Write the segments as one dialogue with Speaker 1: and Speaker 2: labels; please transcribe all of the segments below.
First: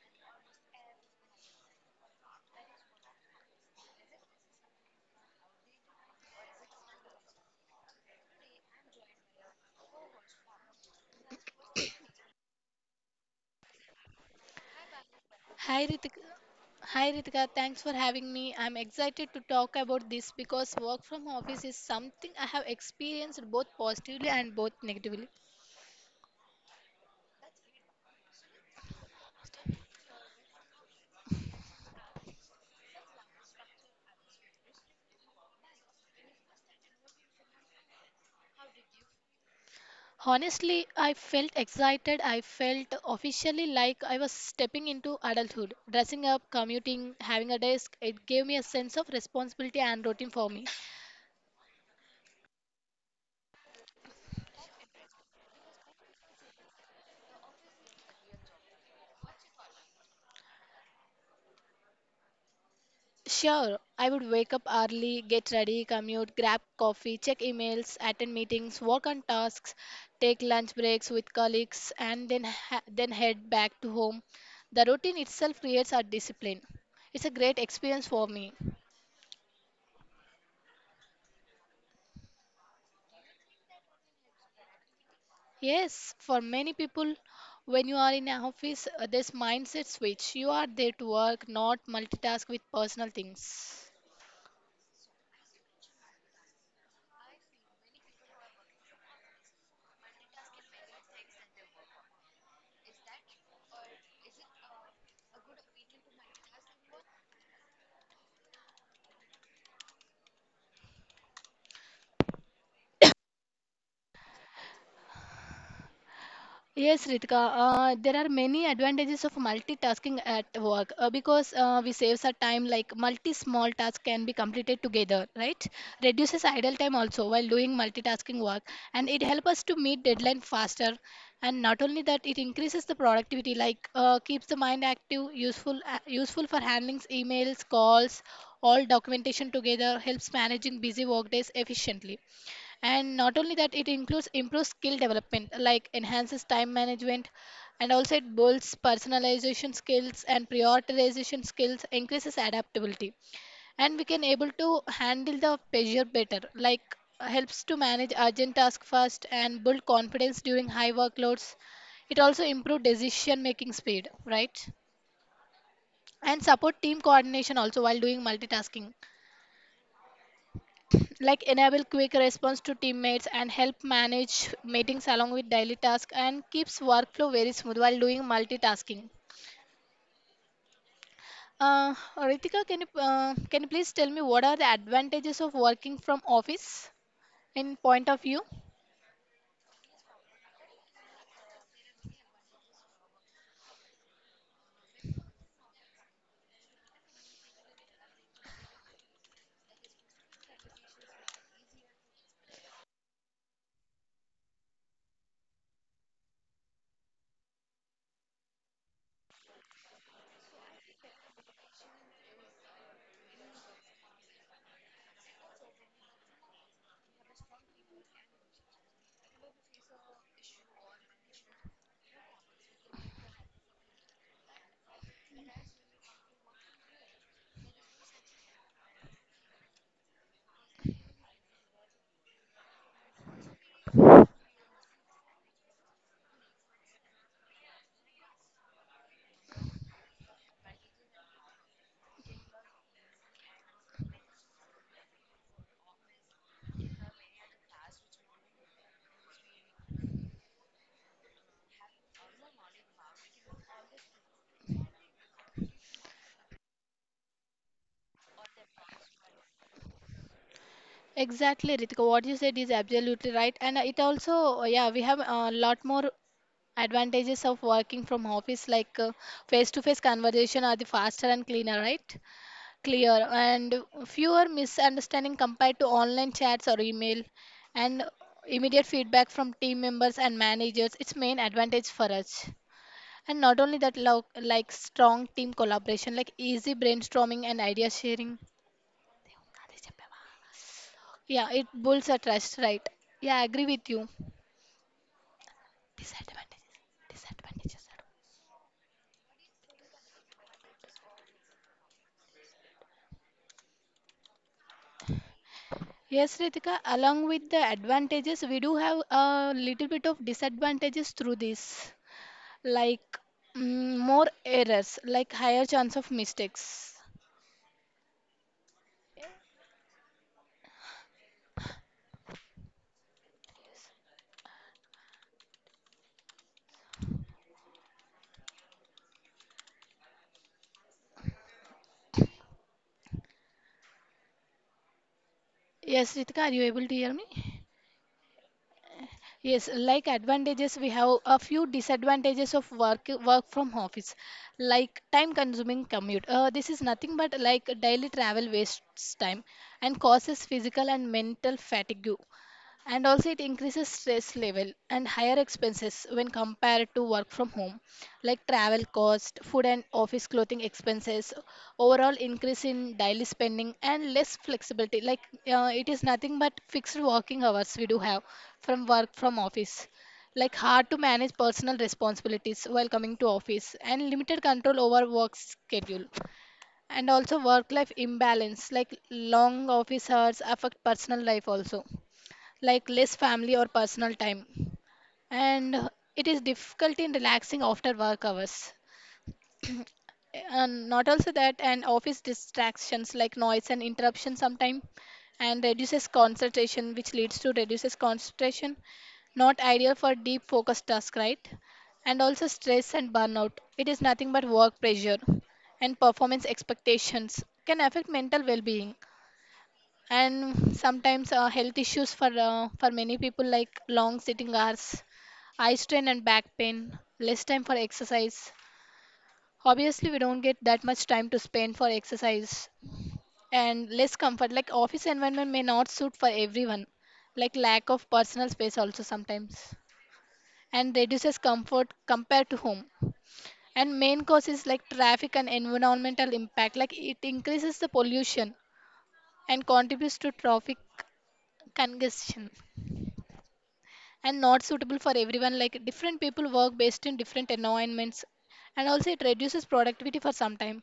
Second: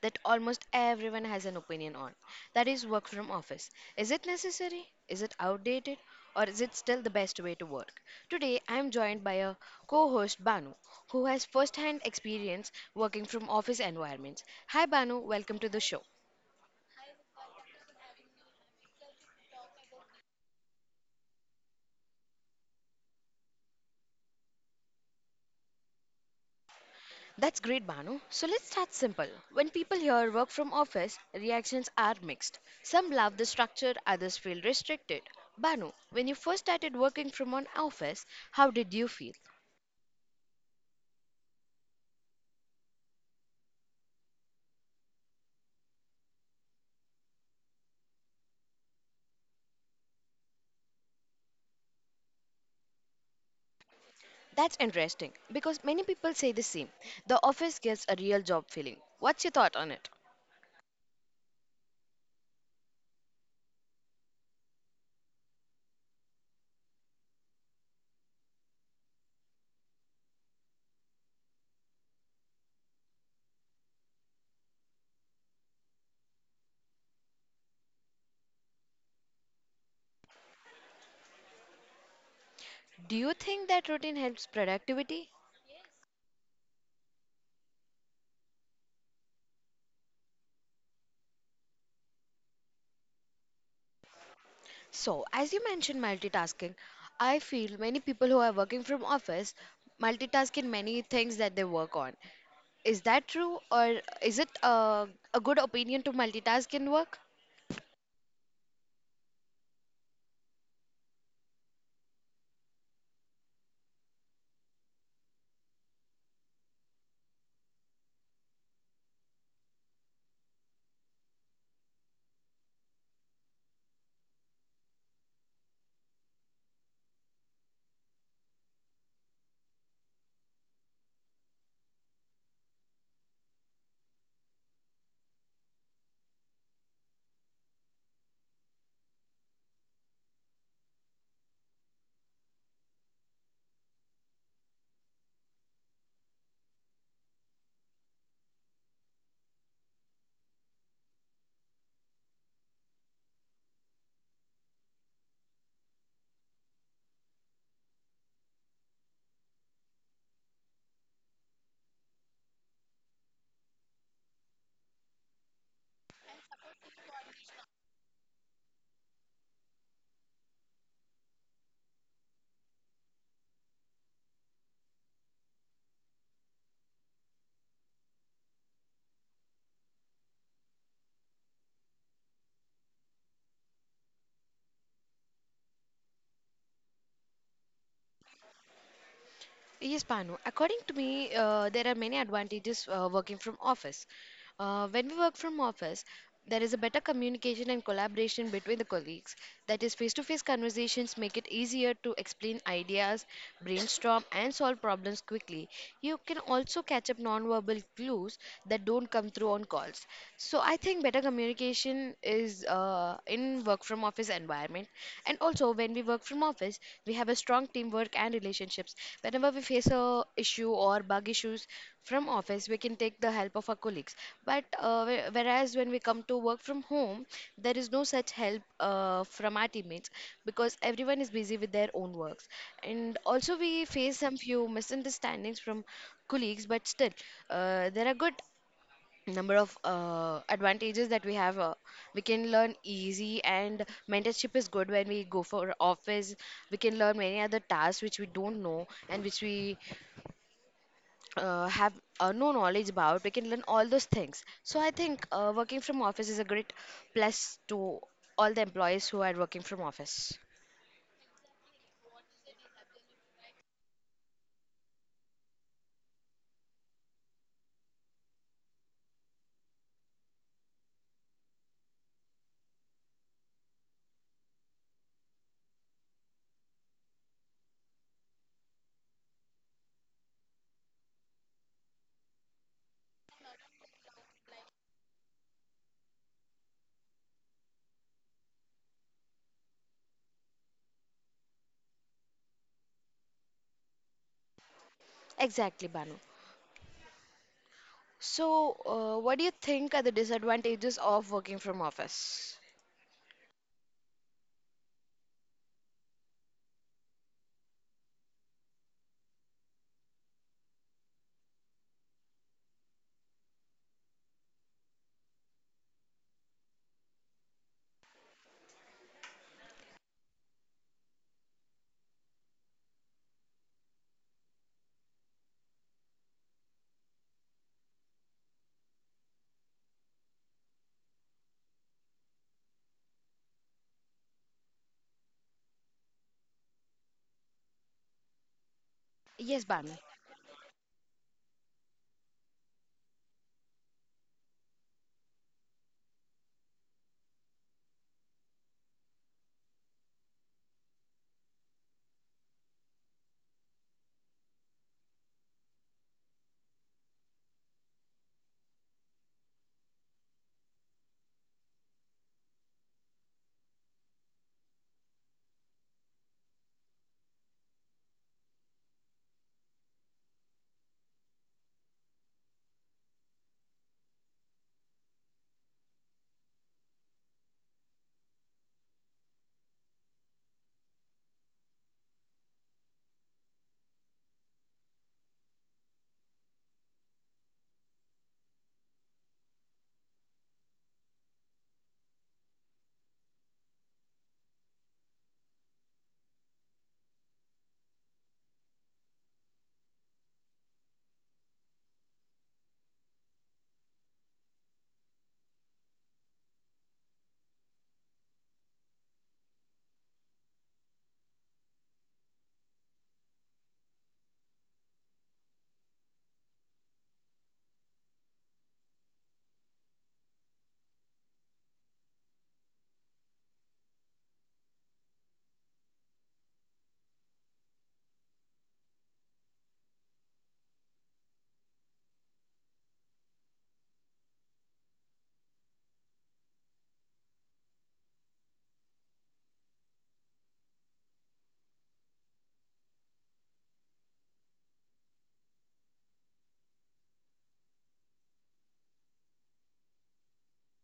Speaker 1: that almost everyone has an opinion on. That is work from office. Is it necessary? Is it outdated? Or is it still the best way to work? Today, I'm joined by a co host, Banu, who has first hand experience working from office environments. Hi, Banu. Welcome to the
Speaker 2: Hi
Speaker 1: show.
Speaker 2: Ritika. Hi Ritika, thanks for having me. I'm excited to talk about this because work from office is something I have experienced both positively and both negatively.
Speaker 1: That's great, Banu. So let's start simple. When people hear work from office, reactions are mixed. Some love the structure, others feel restricted. Banu, when you first started working from an office, how did you feel?
Speaker 2: Honestly, I felt excited. I felt officially like I was stepping into adulthood. Dressing up, commuting, having a desk, it gave me a sense of responsibility and routine for me.
Speaker 1: That's interesting because many people say the same. The office gives a real job feeling. What's your thought on it?
Speaker 2: Sure, I would wake up early, get ready, commute, grab coffee, check emails, attend meetings, work on tasks, take lunch breaks with colleagues, and then head back to home. The routine itself creates our discipline. It's a great experience for me.
Speaker 1: Do you think that routine helps productivity?
Speaker 2: Yes, for many people, when you are in an office, there's mindset switch. You are there to work, not multitask with personal things.
Speaker 1: So, as you mentioned multitasking, I feel many people who are working from office multitask in many things that they work on. Is that true, or is it a good opinion to multitask in work?
Speaker 2: Yes, Ritika, there are many advantages of multitasking at work because we saves our time like multi small tasks can be completed together, right? Reduces idle time also while doing multitasking work, and it helps us to meet deadline faster, and not only that, it increases the productivity, like keeps the mind active, useful for handling emails, calls, all documentation together, helps managing busy work days efficiently. And not only that, it includes improves skill development, like enhances time management, and also it builds personalization skills and prioritization skills, increases adaptability, and we can able to handle the pressure better, like helps to manage urgent tasks fast and build confidence during high workloads. It also improves decision making speed, right? And support team coordination also while doing multitasking, like enable quick response to teammates and help manage meetings along with daily tasks, and keeps workflow very smooth while doing multitasking. Ritika, can you please tell me what are the advantages of working from office in point of view?
Speaker 1: Yes, Panu. According to me, there are many advantages working from office. When we work from office, there is a better communication and collaboration between the colleagues. That is, face-to-face conversations make it easier to explain ideas, brainstorm, and solve problems quickly. You can also catch up non-verbal clues that don't come through on calls. So I think better communication is in work from office environment. And also, when we work from office, we have a strong teamwork and relationships. Whenever we face a issue or bug issues from office, we can take the help of our colleagues. But whereas when we come to work from home, there is no such help from our teammates because everyone is busy with their own works. And also, we face some few misunderstandings from colleagues, but still, there are good number of advantages that we have we can learn easy and mentorship is good when we go for office. We can learn many other tasks which we don't know and which we have no knowledge about. We can learn all those things, so I think working from office is a great plus to all the employees who are working from office.
Speaker 2: Exactly, Ritika. What you said is absolutely right, and it also yeah, we have a lot more advantages of working from office, like face to face conversation are the faster and cleaner, right? Clear and fewer misunderstanding compared to online chats or email, and immediate feedback from team members and managers, it's main advantage for us. And not only that, like strong team collaboration, like easy brainstorming and idea sharing. Yeah, it builds a trust, right? Yeah, I agree with you.
Speaker 1: Exactly, Banu.
Speaker 2: Disadvantages. Disadvantages.
Speaker 1: So what do you think are the disadvantages of working from office?
Speaker 2: Yes, Ritika, along with the advantages, we do have a little bit of disadvantages through this. Like, more errors, like higher chance of mistakes. Yes, Ritika, are you able to hear me?
Speaker 1: Yes,
Speaker 2: Yes,
Speaker 1: Banu.
Speaker 2: like advantages, we have a few disadvantages of work from office, like time-consuming commute. This is nothing but like daily travel wastes time and causes physical and mental fatigue, and also it increases stress level and higher expenses when compared to work from home, like travel cost, food, and office clothing expenses, overall increase in daily spending, and less flexibility, like it is nothing but fixed working hours we do have from work from office, like hard to manage personal responsibilities while coming to office and limited control over work schedule. And also work life imbalance, like long office hours affect personal life also, like less family or personal time. And it is difficult in relaxing after work hours. And not also that, and office distractions like noise and interruption sometimes, and reduces concentration, which leads to reduces concentration. Not ideal for deep focused task, right? And also stress and burnout. It is nothing but work pressure and performance expectations can affect mental well-being, and sometimes health issues for many people, like long sitting hours, eye strain, and back pain, less time for exercise. Obviously we don't get that much time to spend for exercise. And less comfort, like office environment may not suit for everyone, like lack of personal space also sometimes, and reduces comfort compared to home. And main cause is like traffic and environmental impact, like it increases the pollution and contributes to traffic congestion. And not suitable for everyone, like different people work based in different environments, and also it reduces productivity for some time.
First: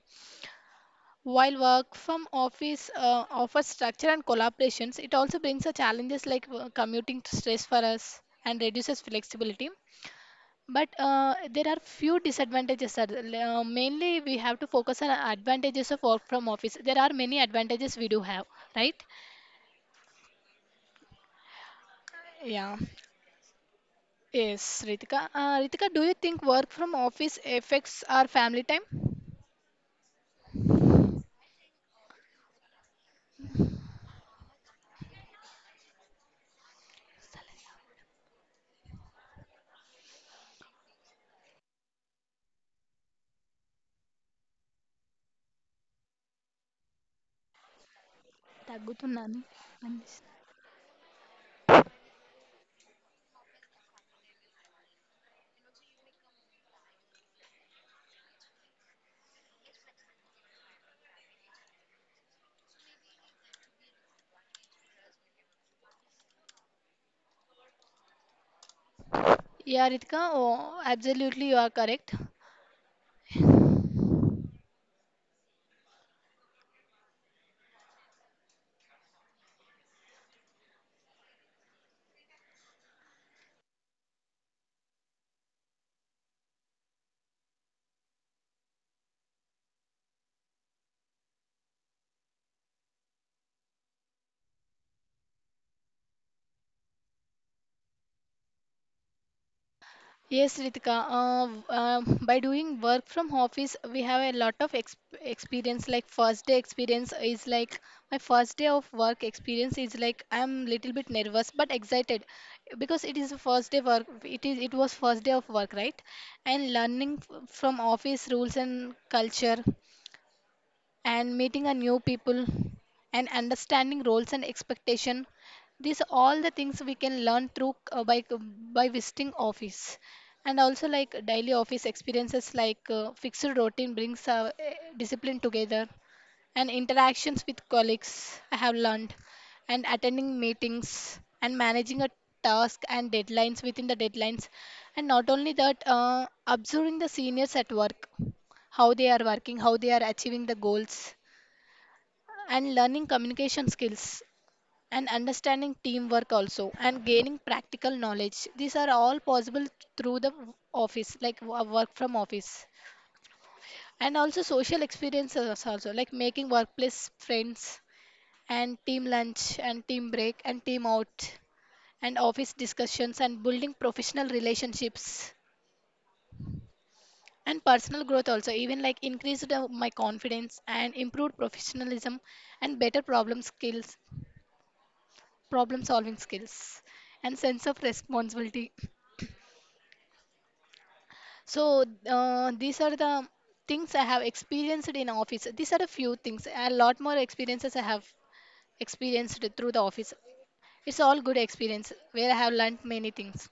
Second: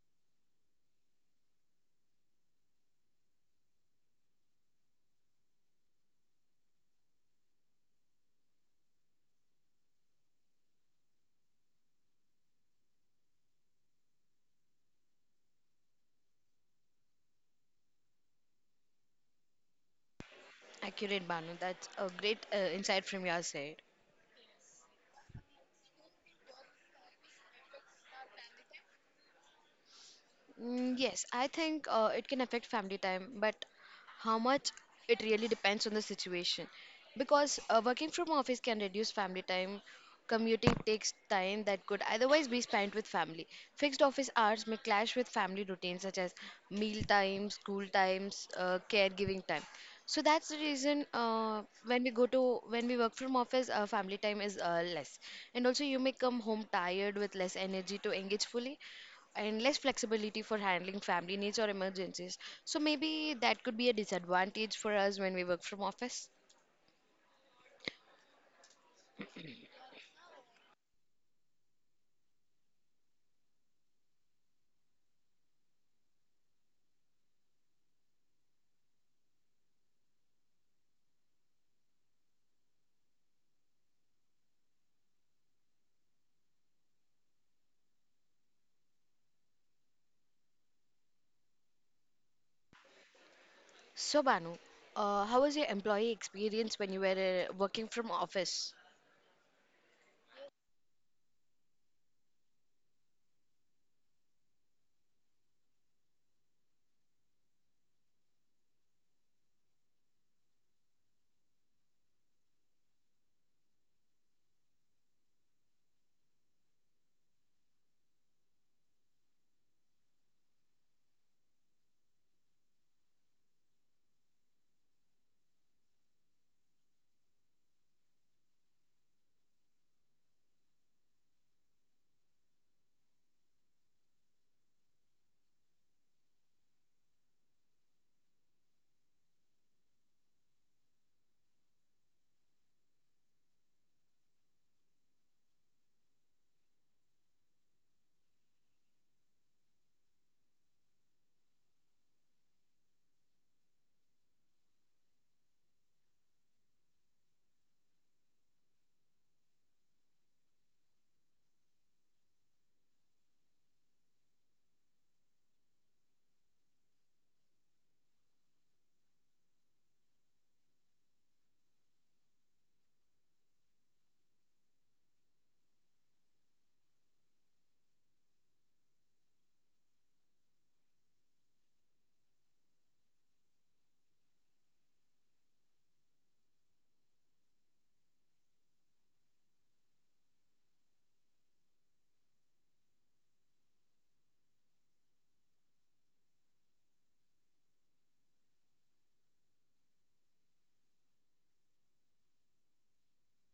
Speaker 2: While work from office offers structure and collaborations, it also brings a challenges, like commuting stress for us and reduces flexibility. But there are few disadvantages, sir. Mainly we have to focus on advantages of work from office. There are many advantages we do have, right?
Speaker 1: Accurate, Banu. That's a great
Speaker 2: Yeah.
Speaker 1: insight from your side.
Speaker 2: Yes, Ritika. Ritika, do you think work from office affects our family time?
Speaker 1: Mm, yes, I think it can affect family time, but how much it really depends on the situation. Because working from office can reduce family time. Commuting takes time that could otherwise be spent with family. Fixed office hours may clash with family routines such as meal times, school times,
Speaker 2: తగ్గుతుందని
Speaker 1: caregiving time. So
Speaker 2: అనిపిస్తుంది.
Speaker 1: that's the reason when we go to when we work from office, family time is less, and also you may come home tired with less energy to engage fully and less flexibility for handling family needs or emergencies. So maybe that could be a disadvantage for us when we work from office.
Speaker 2: Yeah, Ritika, oh, absolutely, you are correct.
Speaker 1: So Banu, how was your employee experience when you were working from office?
Speaker 2: Yes, Ritika, by doing work from office, we have a lot of ex experience. Like, first day experience is like my first day of work experience is like I'm little bit nervous but excited because it is the first day work. It was first day of work, right? And learning from office rules and culture, and meeting a new people, and understanding roles and expectation. These all the things we can learn through by visiting office. And also, like daily office experiences, like fixed routine brings discipline together, and interactions with colleagues I have learned, and attending meetings and managing a task and deadlines within the deadlines. And not only that, observing the seniors at work, how they are working, how they are achieving the goals, and learning communication skills, and understanding teamwork also, and gaining practical knowledge. These are all possible through the office, like work from office. And also social experiences also, like making workplace friends, and team lunch, and team break, and team out, and office discussions, and building professional relationships. And personal growth also, even like increased my confidence and improved professionalism, and better problem skills problem solving skills, and sense of responsibility. So these are the things I have experienced in office. These are a few things. A lot more experiences I have experienced through the office. It's all good experience where I have learned many things.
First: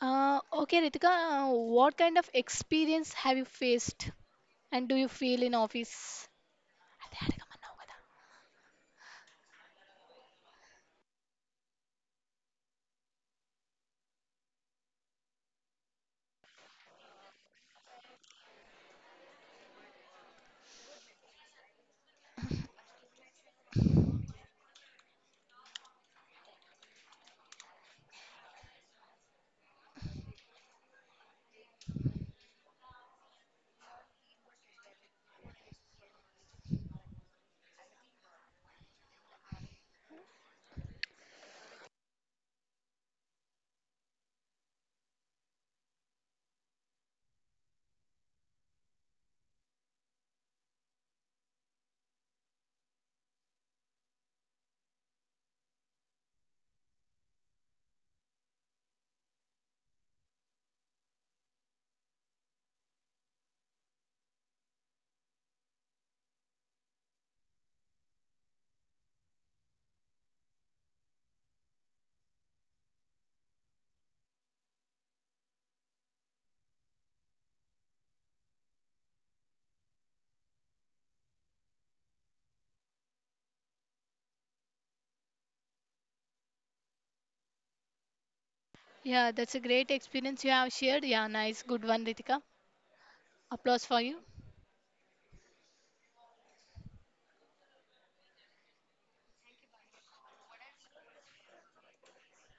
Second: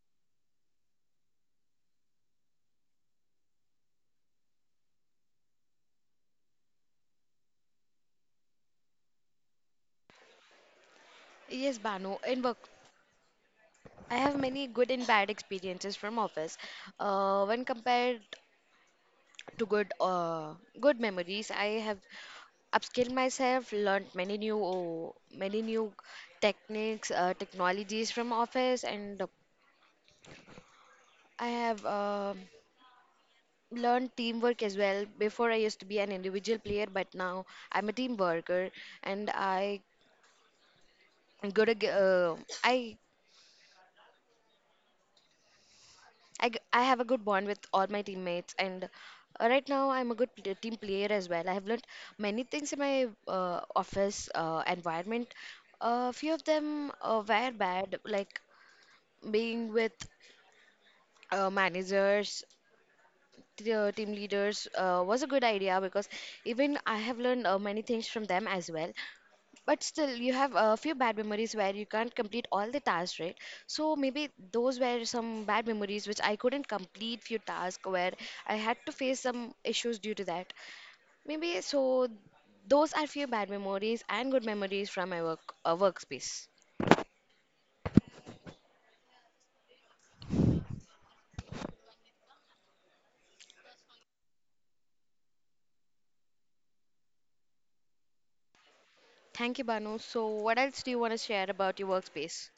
Speaker 2: Okay, Ritika, what kind of experience have you faced and do you feel in office?
Speaker 1: Yes, Banu, in work, I have many good and bad experiences from office. When compared to good, good memories, I have upskilled myself, learned many many new techniques, technologies from office, and I have learned teamwork as well. Before I used to be an individual player, but now I'm a team worker, and I good ag- I, I g- I have a good bond with all my teammates, and right now I'm a good team player as well. I have learned many things in my office environment. A few of them were bad, like being with managers. Team leaders was a good idea because even I have learned many things from them as well. But still, you have a few bad memories where you can't complete all the tasks, right? So maybe those were some bad memories which I couldn't complete few tasks where I had to face some issues due to that. Maybe so those are few bad memories and good memories from my work workspace.
Speaker 2: Yeah, that's a great experience you have shared. Yeah, nice, good one, Ritika. Applause for you.
Speaker 1: Thank you, Banu. So what else do you want to share about your workspace?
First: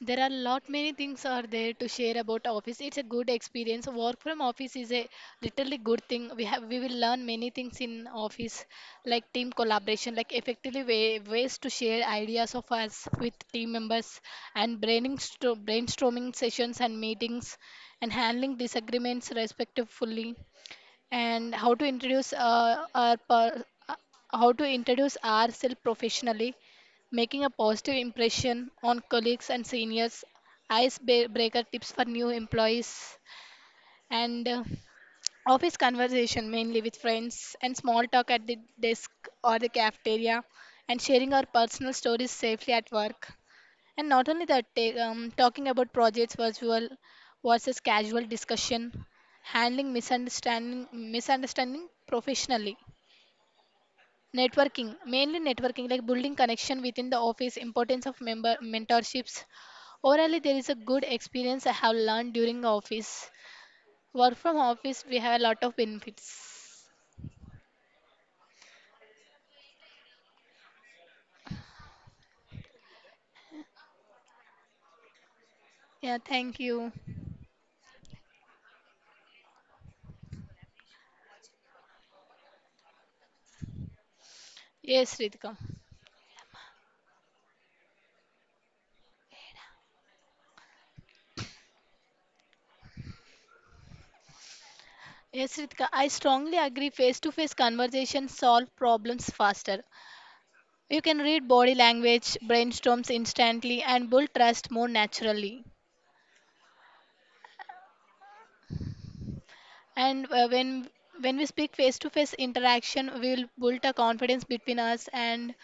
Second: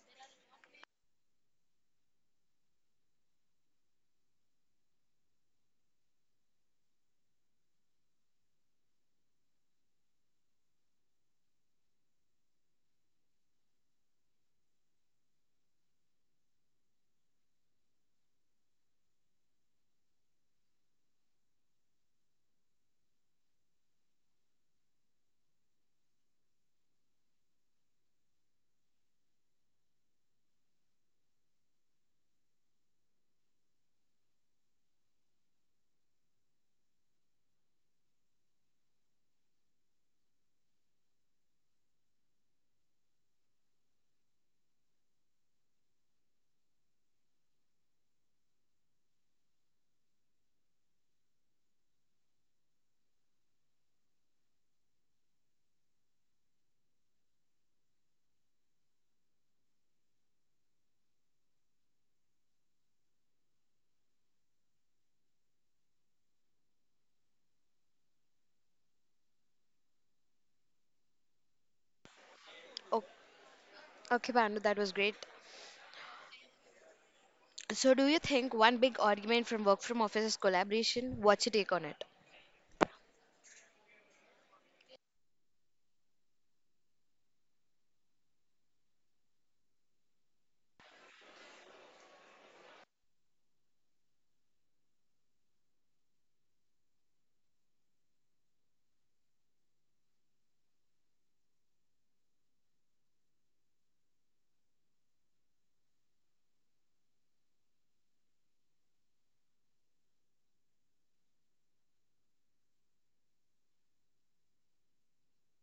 Speaker 2: There are lot many things are there to share about office. It's a good experience. Work from office is a literally good thing. We will learn many things in office, like team collaboration, like effectively way, ways to share ideas of us with team members, and brainstorming sessions and meetings, and handling disagreements respectfully, and how to introduce how to introduce ourselves professionally, making a positive impression on colleagues and seniors, icebreaker tips for new employees, and office conversation mainly with friends and small talk at the desk or the cafeteria, and sharing our personal stories safely at work. And not only that, talking about projects, virtual versus casual discussion, handling misunderstanding professionally, mainly networking, like building connection within the office, importance of member mentorships. Overall, there is a good experience I have learned during office. Work from office, we have a lot of benefits.
Speaker 1: Oh, okay, Banu, that was great.
Speaker 2: Yeah, thank you.
Speaker 1: So do you think one big argument from work from office is collaboration? What's your take on it?
Speaker 2: Yes, Ritika. Yes, Ritika, I strongly agree face to face conversations solve problems faster. You can read body language, brainstorms instantly, and build trust more naturally. And when we speak face to face interaction, we will build a confidence between us, and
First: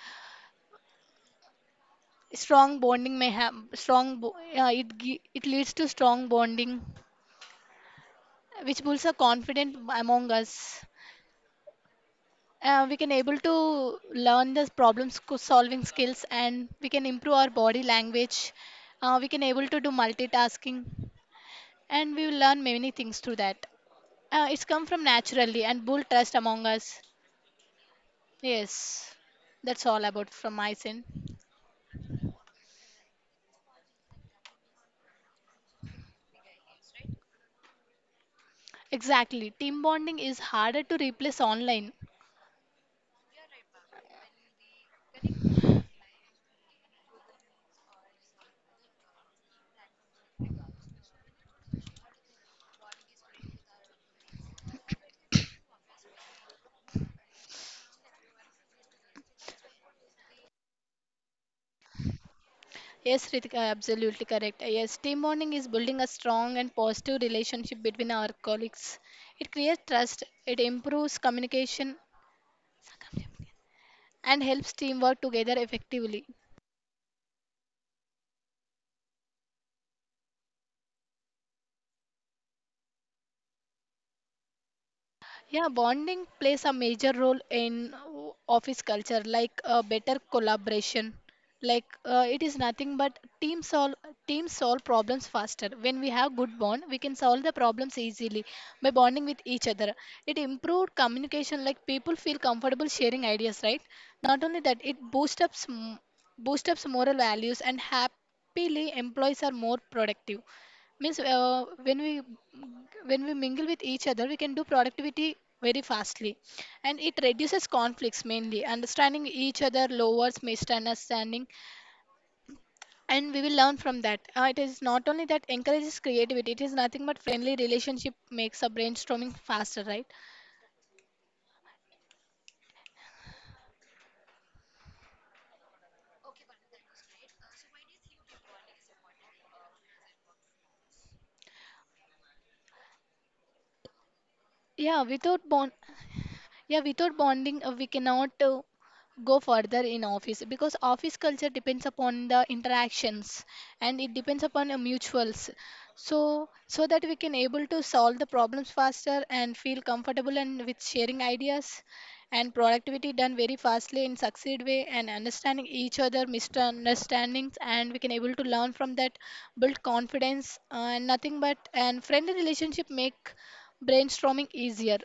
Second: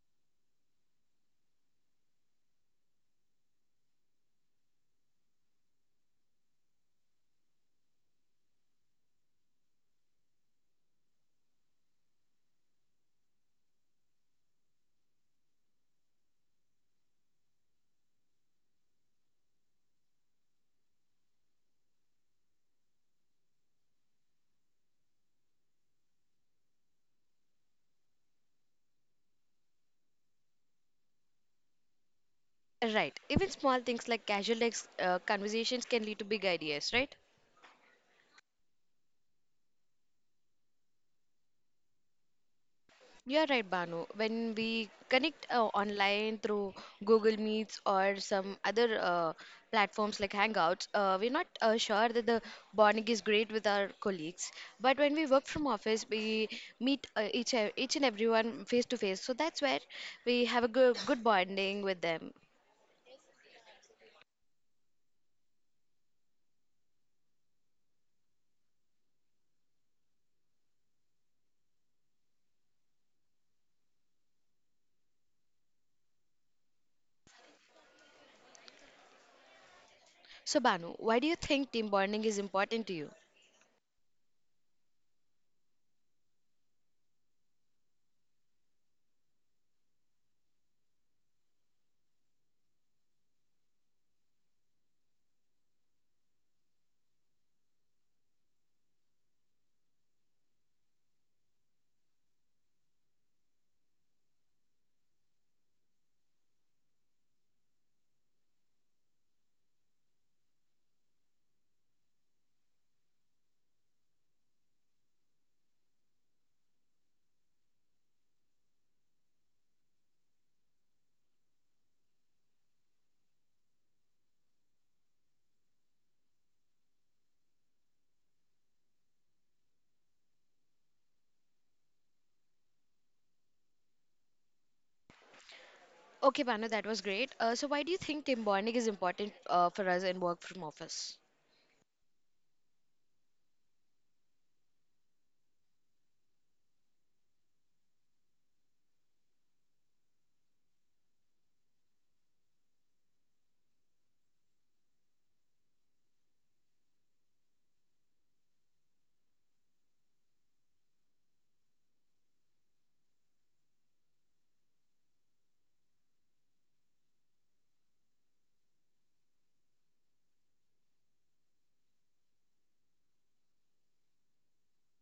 Speaker 2: strong bonding may have strong. Bo- it it leads to strong bonding, which builds a confidence among us. We can able to learn the solving skills, and we can improve our body language. We can able to do multitasking, and we will learn many things through that. It's come from naturally and bull trust among us. Yes, that's all about from my sin.
Speaker 1: Right. Even small things like casual conversations can lead to big ideas, right?
Speaker 2: Exactly. Team bonding is harder to replace online.
Speaker 1: You're right, Banu. When we connect online through Google Meets or some other platforms like Hangouts, we're not sure that the bonding is great with our colleagues. But when we work from office, we meet each and everyone face to face. So that's where we have a good bonding with them.
Speaker 2: Yes, Ritika, absolutely correct. Yes, team bonding is building a strong and positive relationship between our colleagues. It creates trust, it improves communication, and helps team work together effectively.
Speaker 1: So Banu, why do you think team bonding is important to you?
Speaker 2: Yeah, bonding plays a major role in office culture, like better collaboration. Like it is nothing but teams solve problems faster. When we have good bond, we can solve the problems easily by bonding with each other. It improved communication, like people feel comfortable sharing ideas, right? Not only that, it boosts up boosts up moral values and happily employees are more productive means when we mingle with each other we can do productivity very fastly. And it reduces conflicts, mainly understanding each other lowers misunderstanding and we will learn from that. It is not only that encourages creativity, it is nothing but friendly relationship makes a brainstorming faster, right?
Speaker 1: Okay, Banu, that was great. So why do you think team bonding is important for us in work from office?
Speaker 2: yeah without bond yeah, without bonding we cannot go further in office because office culture depends upon the interactions and it depends upon mutuals. so so that we can able to solve the problems faster and feel comfortable and with sharing ideas, and productivity done very fastly in succeed way, and understanding each other misunderstandings, and we can able to learn from that, build confidence, and nothing but and friendly relationship make brainstorming easier.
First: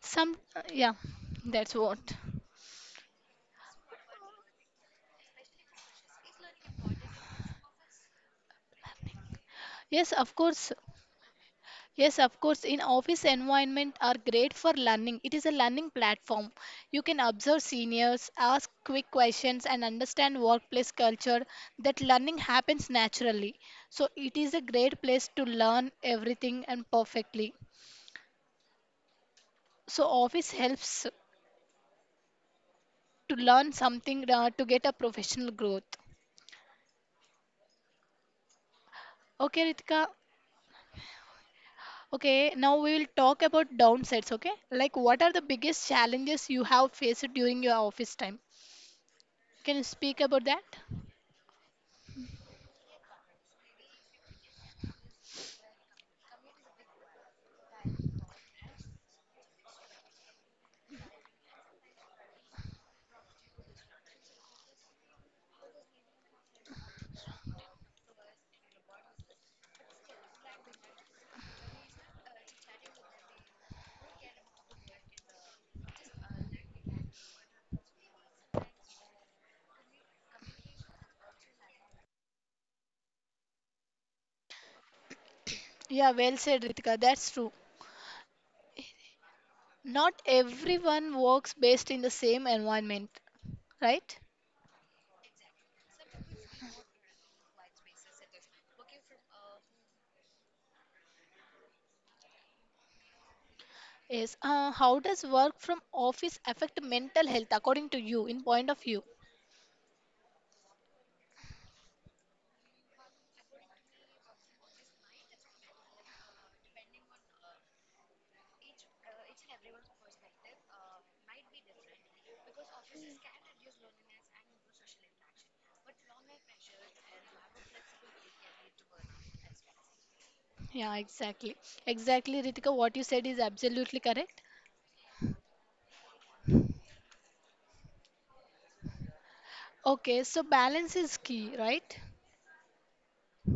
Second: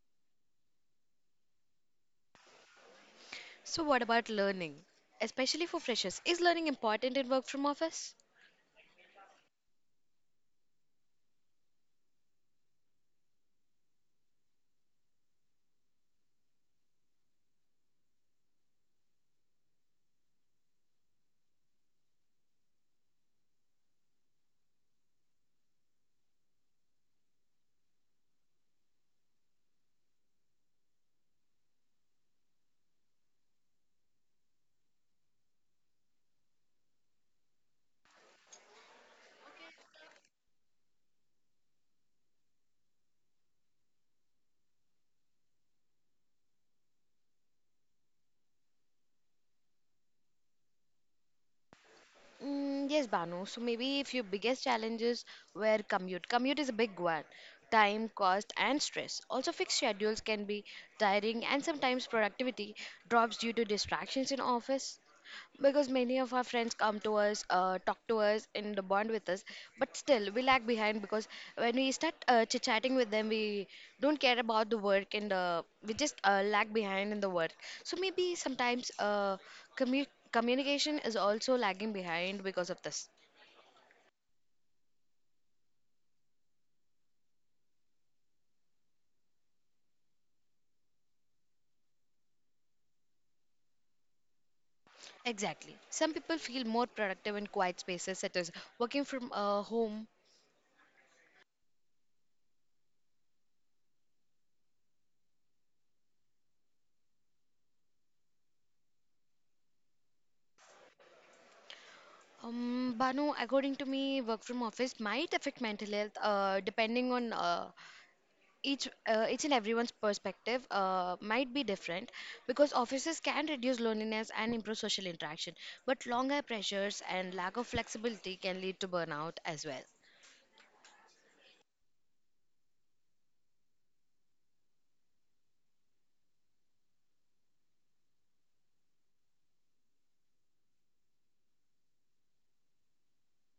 Speaker 2: Some, yeah, that's what.
Speaker 1: So, what about learning, especially for freshers? Is learning important in work from office?
Speaker 2: Yes, of course. Yes, of course. In office environment are great for learning. It is a learning platform. You can observe seniors, ask quick questions, and understand workplace culture. That learning happens naturally. So it is a great place to learn everything and perfectly. So office helps to learn something, to get a professional growth. Okay, Ritika. Okay, now we will talk about downsides, okay? Like, what are the biggest challenges you have faced during your office time? Can you speak about that?
Speaker 1: Mm, yes, Banu. So, maybe if your biggest challenges were commute is a big one. Time, cost, and stress. Also, fixed schedules can be tiring, and sometimes productivity drops due to distractions in office. Because many of our friends come to us, talk to us, and bond with us, but still we lag behind because when we start chit chatting with them, we don't care about the work, and we just lag behind in the work. So maybe sometimes communication is also lagging behind because of this.
Speaker 2: Yeah, well said, Ritika. That's true. Not everyone works based in the same environment, right?
Speaker 1: Exactly. Some people feel more productive in quiet spaces, such as working from home.
Speaker 2: Yes. How does work from office affect mental health according to you, in point of view?
Speaker 1: Banu, according to me, work from office might affect mental health, depending on each and everyone's perspective might be different, because offices can reduce loneliness and improve social interaction, but longer pressures and lack of flexibility can lead to burnout as well.
Speaker 2: Yeah, exactly. Exactly, Ritika. What you said is absolutely correct. Okay, so balance is key, right?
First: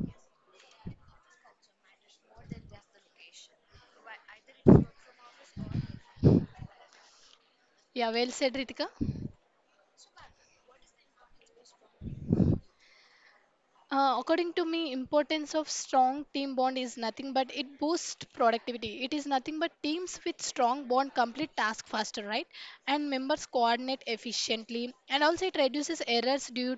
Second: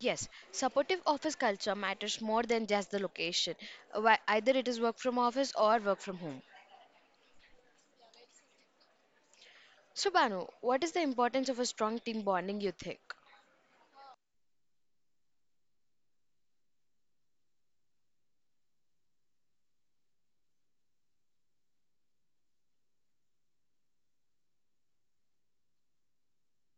Speaker 1: Yes, supportive office culture matters more than just the location, either it is work from office or work from home.
Speaker 2: Yeah, well said, Ritika.
Speaker 1: So Banu, what is the importance of a strong team bonding, you think?
Speaker 2: According to me, importance of strong team bond is nothing but it boosts productivity. It is nothing but teams with strong bond complete task faster, right? And members coordinate efficiently, and also it reduces errors due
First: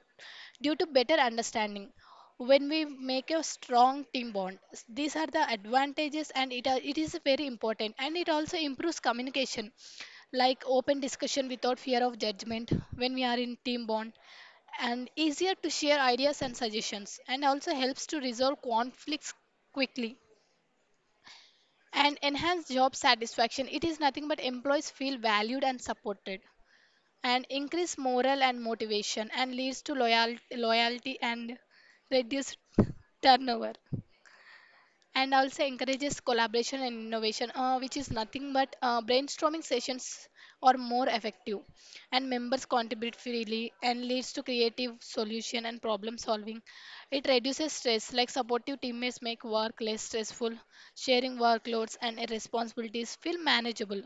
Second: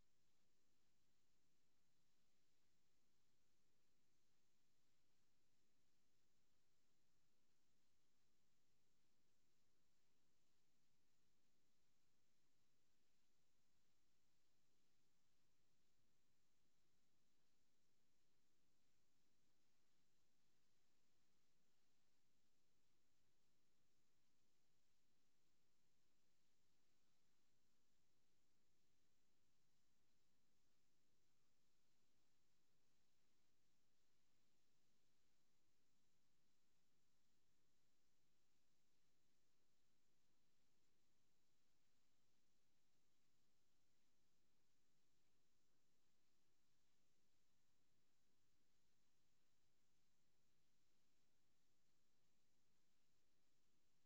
Speaker 2: due to better understanding. When we make a strong team bond, these are the advantages, and it are, it is very important, and it also improves communication, like open discussion without fear of judgment when we are in team bond, and easier to share ideas and suggestions, and also helps to resolve conflicts quickly, and enhance job satisfaction. It is nothing but employees feel valued and supported, and increase morale and motivation, and leads to loyal, loyalty and reduce turnover, and also encourages collaboration and innovation, which is nothing but brainstorming sessions are more effective, and members contribute freely and leads to creative solution and problem solving. It reduces stress, like supportive teammates make work less stressful, sharing workloads and responsibilities feel manageable.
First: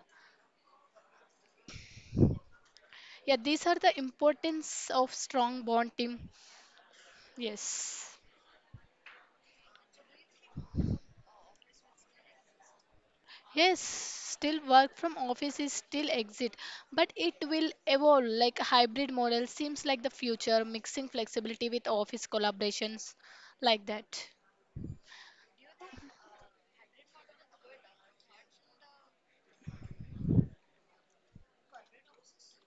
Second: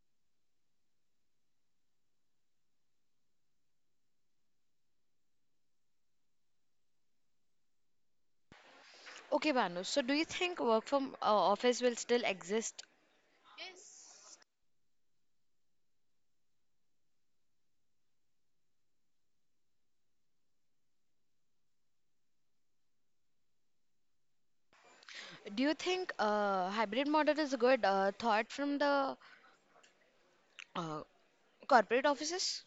Speaker 2: Yeah, these are the importance of strong bond team. Yes.
Speaker 1: Okay, Banu, so do you think work from office will still exist?
Speaker 2: Yes, still work from office is still exit, but it will evolve, like hybrid model seems like the future, mixing flexibility with office collaborations, like that.
Speaker 1: Do you think hybrid model is a good thought from the Uh, corporate offices?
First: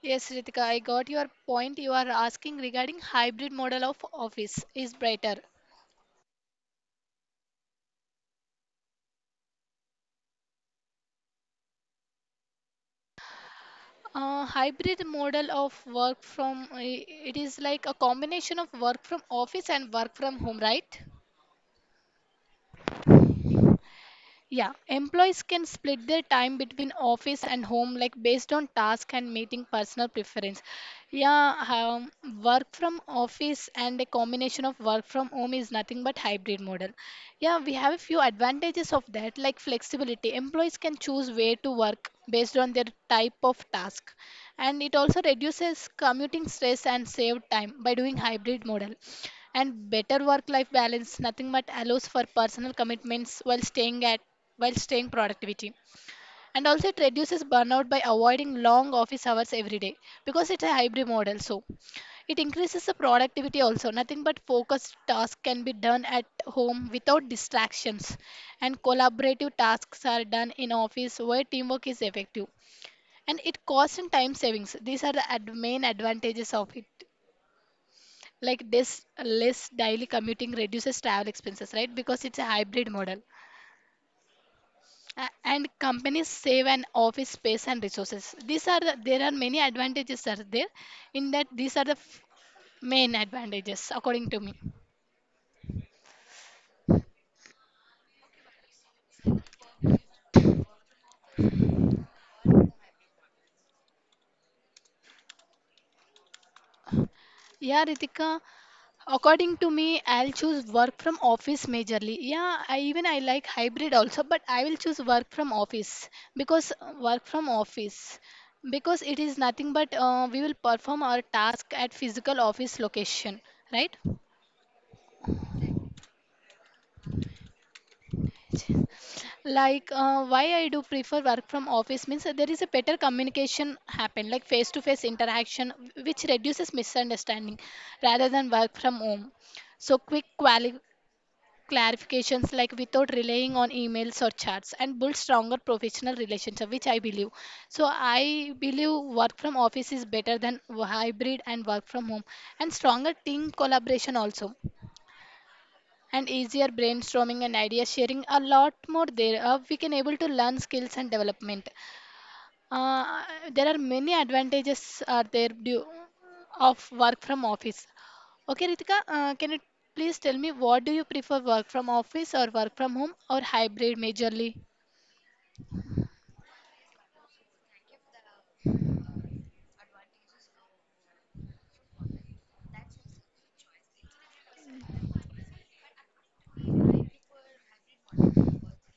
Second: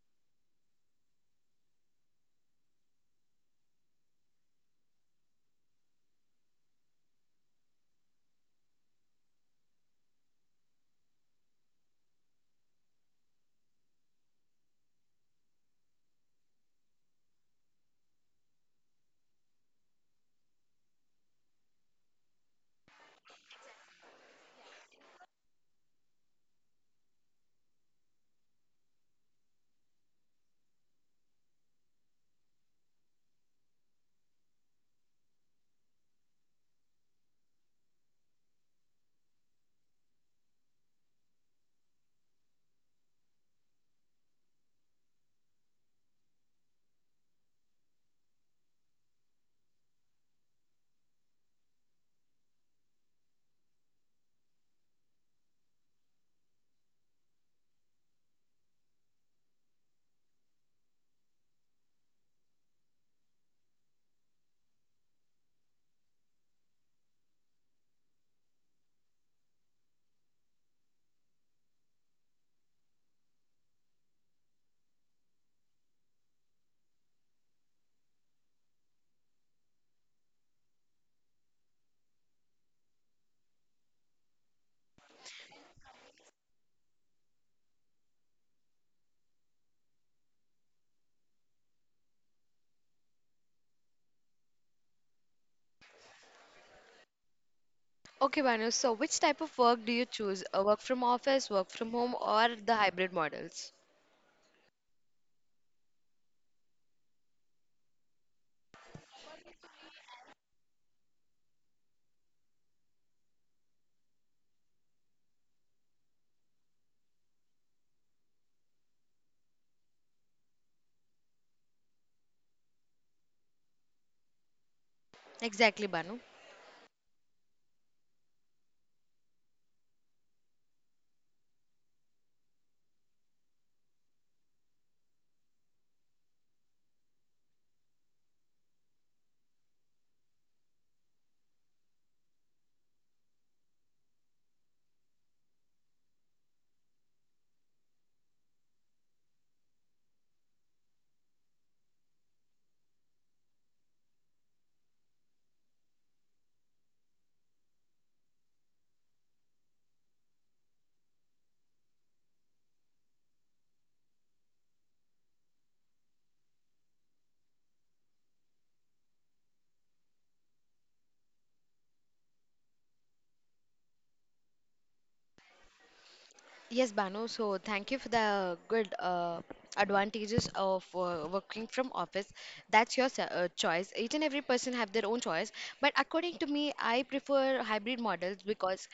Speaker 2: Yes, Ritika, I got your point. You are asking regarding hybrid model of office is brighter. Hybrid model of work from it is like a combination of work from office and work from home, right? Yeah, employees can split their time between office and home, like based on task and meeting personal preference. Yeah, work from office and a combination of work from home is nothing but hybrid model. Yeah, we have a few advantages of that, like flexibility. Employees can choose where to work based on their type of task, and it also reduces commuting stress and save time by doing hybrid model, and better work life balance, nothing but allows for personal commitments while staying at while staying productivity, and also it reduces burnout by avoiding long office hours every day because it's a hybrid model. So it increases the productivity also, nothing but focused tasks can be done at home without distractions, and collaborative tasks are done in office where teamwork is effective, and it costs and time savings, these are the main advantages of it, like this less daily commuting reduces travel expenses, right? Because it's a hybrid model. And companies save an office space and resources. These are the, there are many advantages are there in that. These are the main advantages according to me.
Speaker 1: Okay, Banu, so which type of work do you choose? A work from office, work from home, or the hybrid models?
Speaker 2: Yeah, Ritika. According to me, I'll choose work from office majorly. Yeah, I even I like hybrid also, but I will choose work from office because work from office because it is nothing but we will perform our task at physical office location, right?
Speaker 1: Exactly, Banu.
Speaker 2: Like, why I do prefer work from office means that there is a better communication happen, like face to face interaction, which reduces misunderstanding rather than work from home. So quick quali clarifications like without relying on emails or chats and build stronger professional relationship which I believe work from office is better than hybrid and work from home, and stronger team collaboration also, and easier brainstorming and idea sharing a lot more there. We can able to learn skills and development. uh, there are many advantages are there due of work from office. Okay, Ritika, can you please tell me what do you prefer, work from office or work from home or hybrid majorly?
Speaker 1: Yes, Banu, so thank you for the good advantages of working from office. That's your choice. Each and every person have their own choice, but according to me, I prefer hybrid models because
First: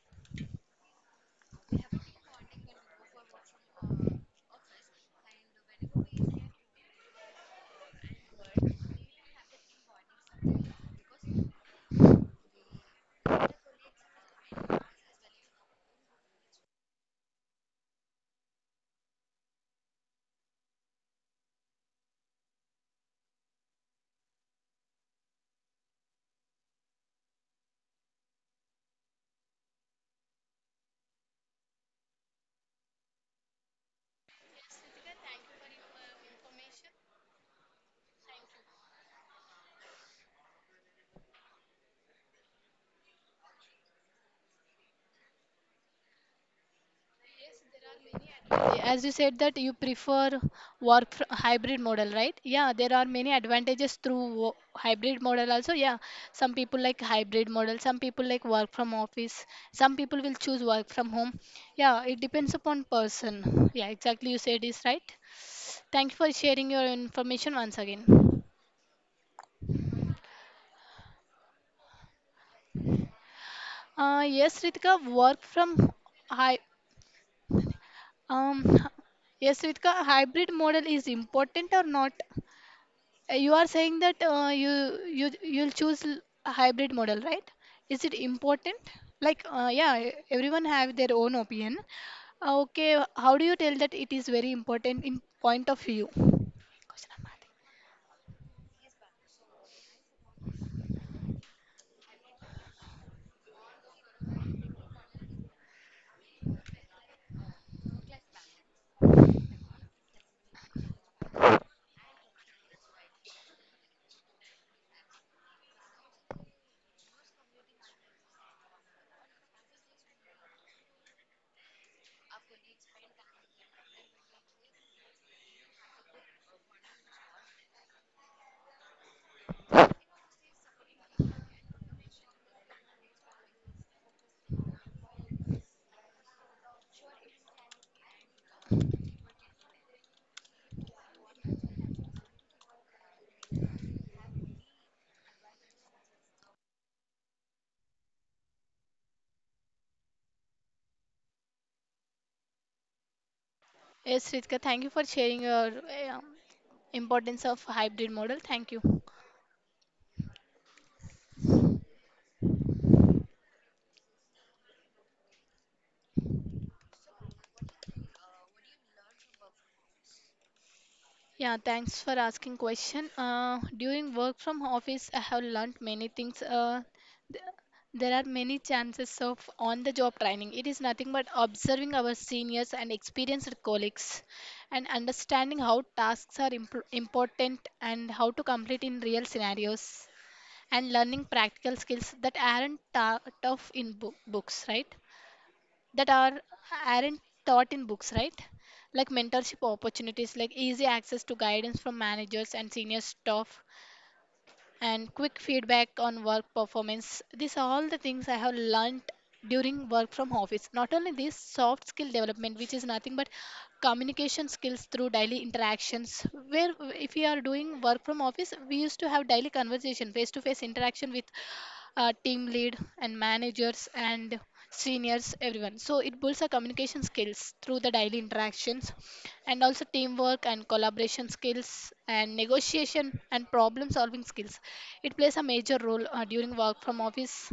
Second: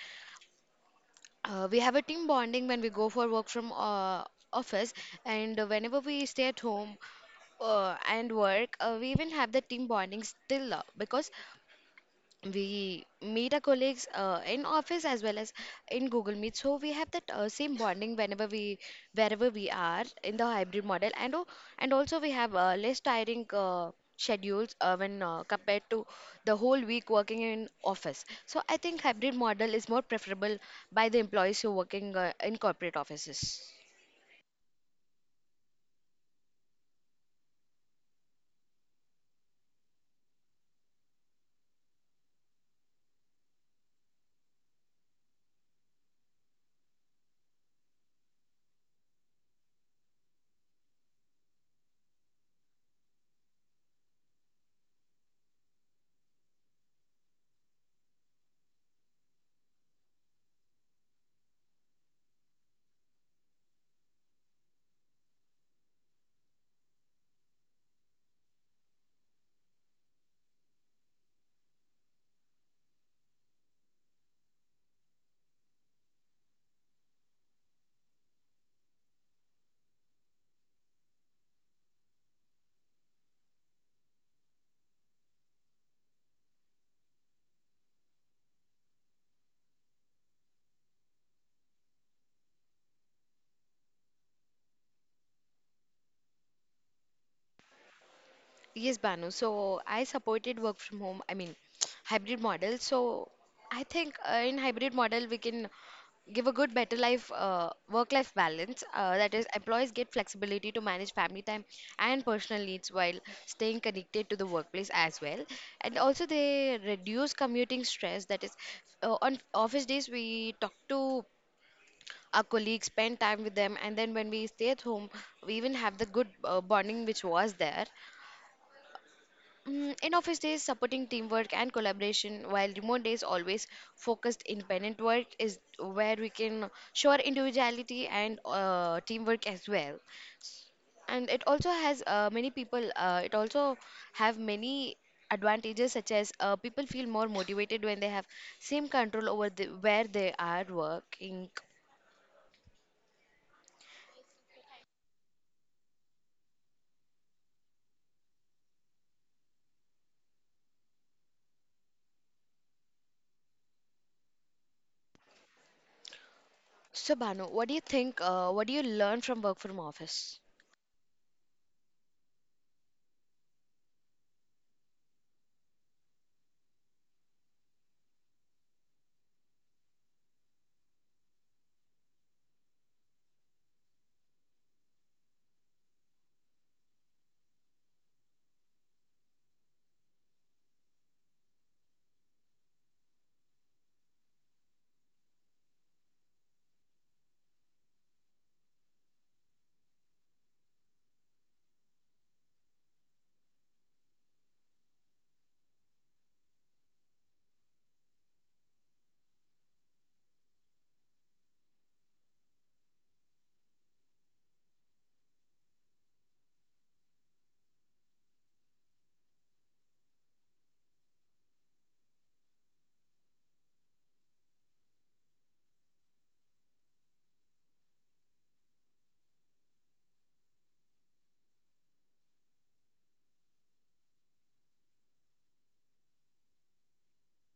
Speaker 1: We have a team bonding when we go for work from office, and whenever we stay at home and work, we even have the team bonding still because we meet our colleagues in office as well as in Google Meet. So we have that same bonding whenever we wherever we are in the hybrid model, and also we have less tiring schedules when compared to the whole week working in office. So I think hybrid model is more preferable by the employees who working in corporate offices.
Speaker 2: As you said that you prefer work fr hybrid model, right? Yeah, there are many advantages through hybrid model also. Yeah, some people like hybrid model, some people like work from office, some people will choose work from home. Yeah, it depends upon person. Yeah, exactly you said is right. Thank you for sharing your information once again. Yes, Ritika, work from hi. Um, yes, Ritika, hybrid model is important or not? You are saying that you you'll choose a hybrid model, right? Is it important? Like, yeah, everyone have their own opinion. Okay, how do you tell that it is very important in point of view? Question number
Speaker 1: Yes, Banu, so I supported work from home, I mean hybrid model. So I think in hybrid model we can give a good better life, work life balance, that is employees get flexibility to manage family time and personal needs while staying connected to the workplace as well. And also they reduce commuting stress, that is on office days we talk to our colleagues, spend time with them, and then when we stay at home we even have the good bonding which was there. Mm, in office days, supporting teamwork and collaboration, while remote days always focused independent work is where we can show our individuality and teamwork as well. And it also has many people. It also have many advantages such as people feel more motivated when they have same control over the, where they are working.
Speaker 2: three. Yes, Ritika, thank you for sharing your um, importance of hybrid model. Thank you.
Speaker 1: So Banu, what do you think? What do you learn from work from office?
Speaker 2: Yeah, thanks for asking question. During work from office, I have learned many things. Th- there are many chances of on-the-job training. It is nothing but observing our seniors and experienced colleagues and understanding how tasks are important and how to complete in real scenarios, and learning practical skills that aren't ta tough in book books, right? that are aren't taught in books, right? Like mentorship opportunities, like easy access to guidance from managers and senior staff, and quick feedback on work performance. These are all the things I have learnt during work from office. Not only this, soft skill development, which is nothing but communication skills through daily interactions. Where if we are doing work from office, we used to have daily conversation, face to face interaction with team lead and managers and seniors, everyone, so it builds our communication skills through the daily interactions, and also teamwork and collaboration skills, and negotiation and problem solving skills. It plays a major role during work from office,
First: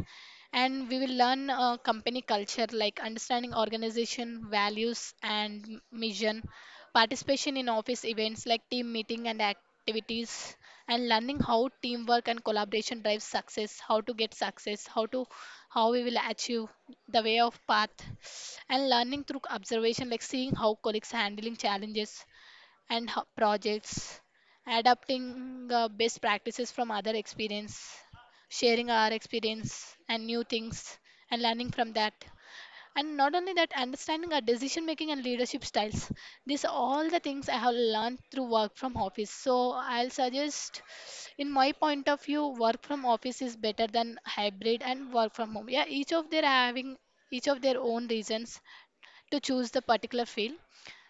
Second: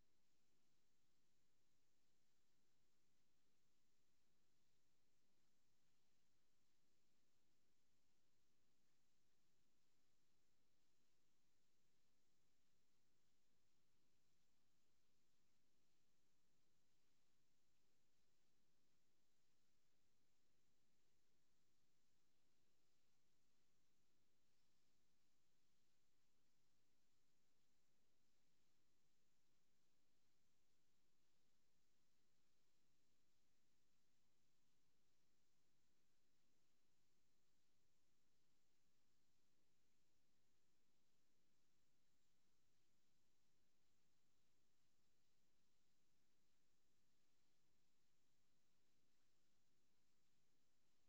Speaker 2: and we will learn company culture, like understanding organization values and mission, participation in office events like team meeting and activities, and learning how teamwork and collaboration drives success, how to get success, how to how we will achieve the way of path. And learning through observation, like seeing how colleagues handling challenges and how projects adapting best practices from other experience, sharing our experience and new things and learning from that, and not only that, understanding our decision making and leadership styles. These are all the things I have learned through work from office. So I'll suggest, in my point of view, work from office is better than hybrid and work from home. Yeah, each of their own reasons to choose the particular field,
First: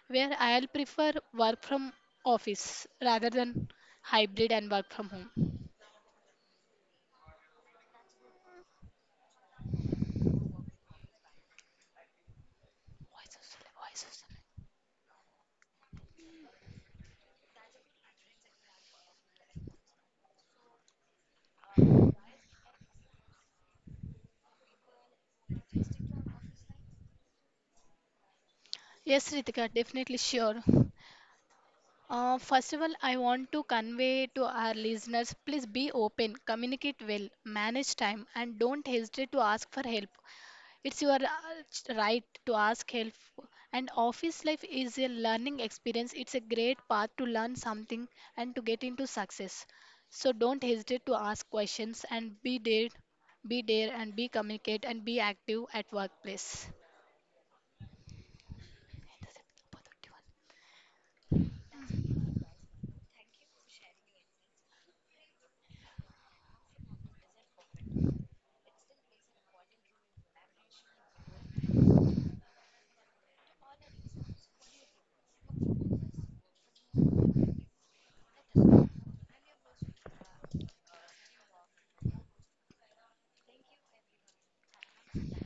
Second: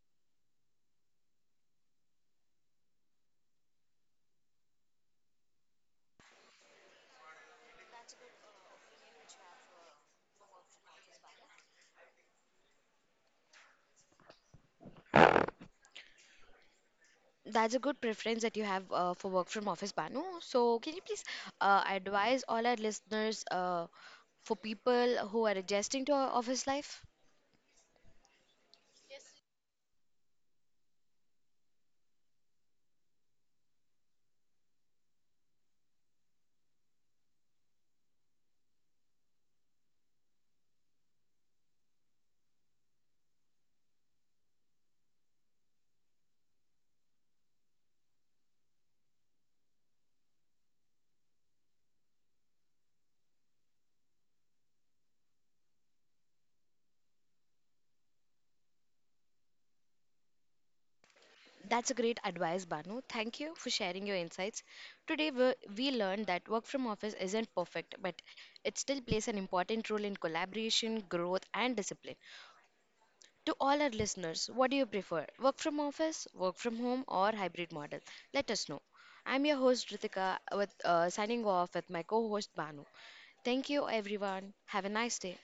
Speaker 2: where I'll prefer work from office rather than hybrid and work from home.
Speaker 1: That's a good preference that you have for work from office, Banu. So, can you please advise all our listeners for people who are adjusting to our office life?
Speaker 2: Yes, Ritika, definitely sure. First of all, I want to convey to our listeners, please be open, communicate well, manage time, and don't hesitate to ask for help. It's your right to ask help. And office life is a learning experience. It's a great path to learn something and to get into success. So don't hesitate to ask questions and be there and be communicate and be active at workplace.
Speaker 1: That's a great advice, Banu. Thank you for sharing your insights. Today, we learned that work from office isn't perfect, but it still plays an important role in collaboration, growth, and discipline. To all our listeners, what do you prefer? Work from office, work from home, or hybrid model? Let us know. I'm your host Ritika with signing off with my co-host Banu. Thank you everyone. Have a nice day.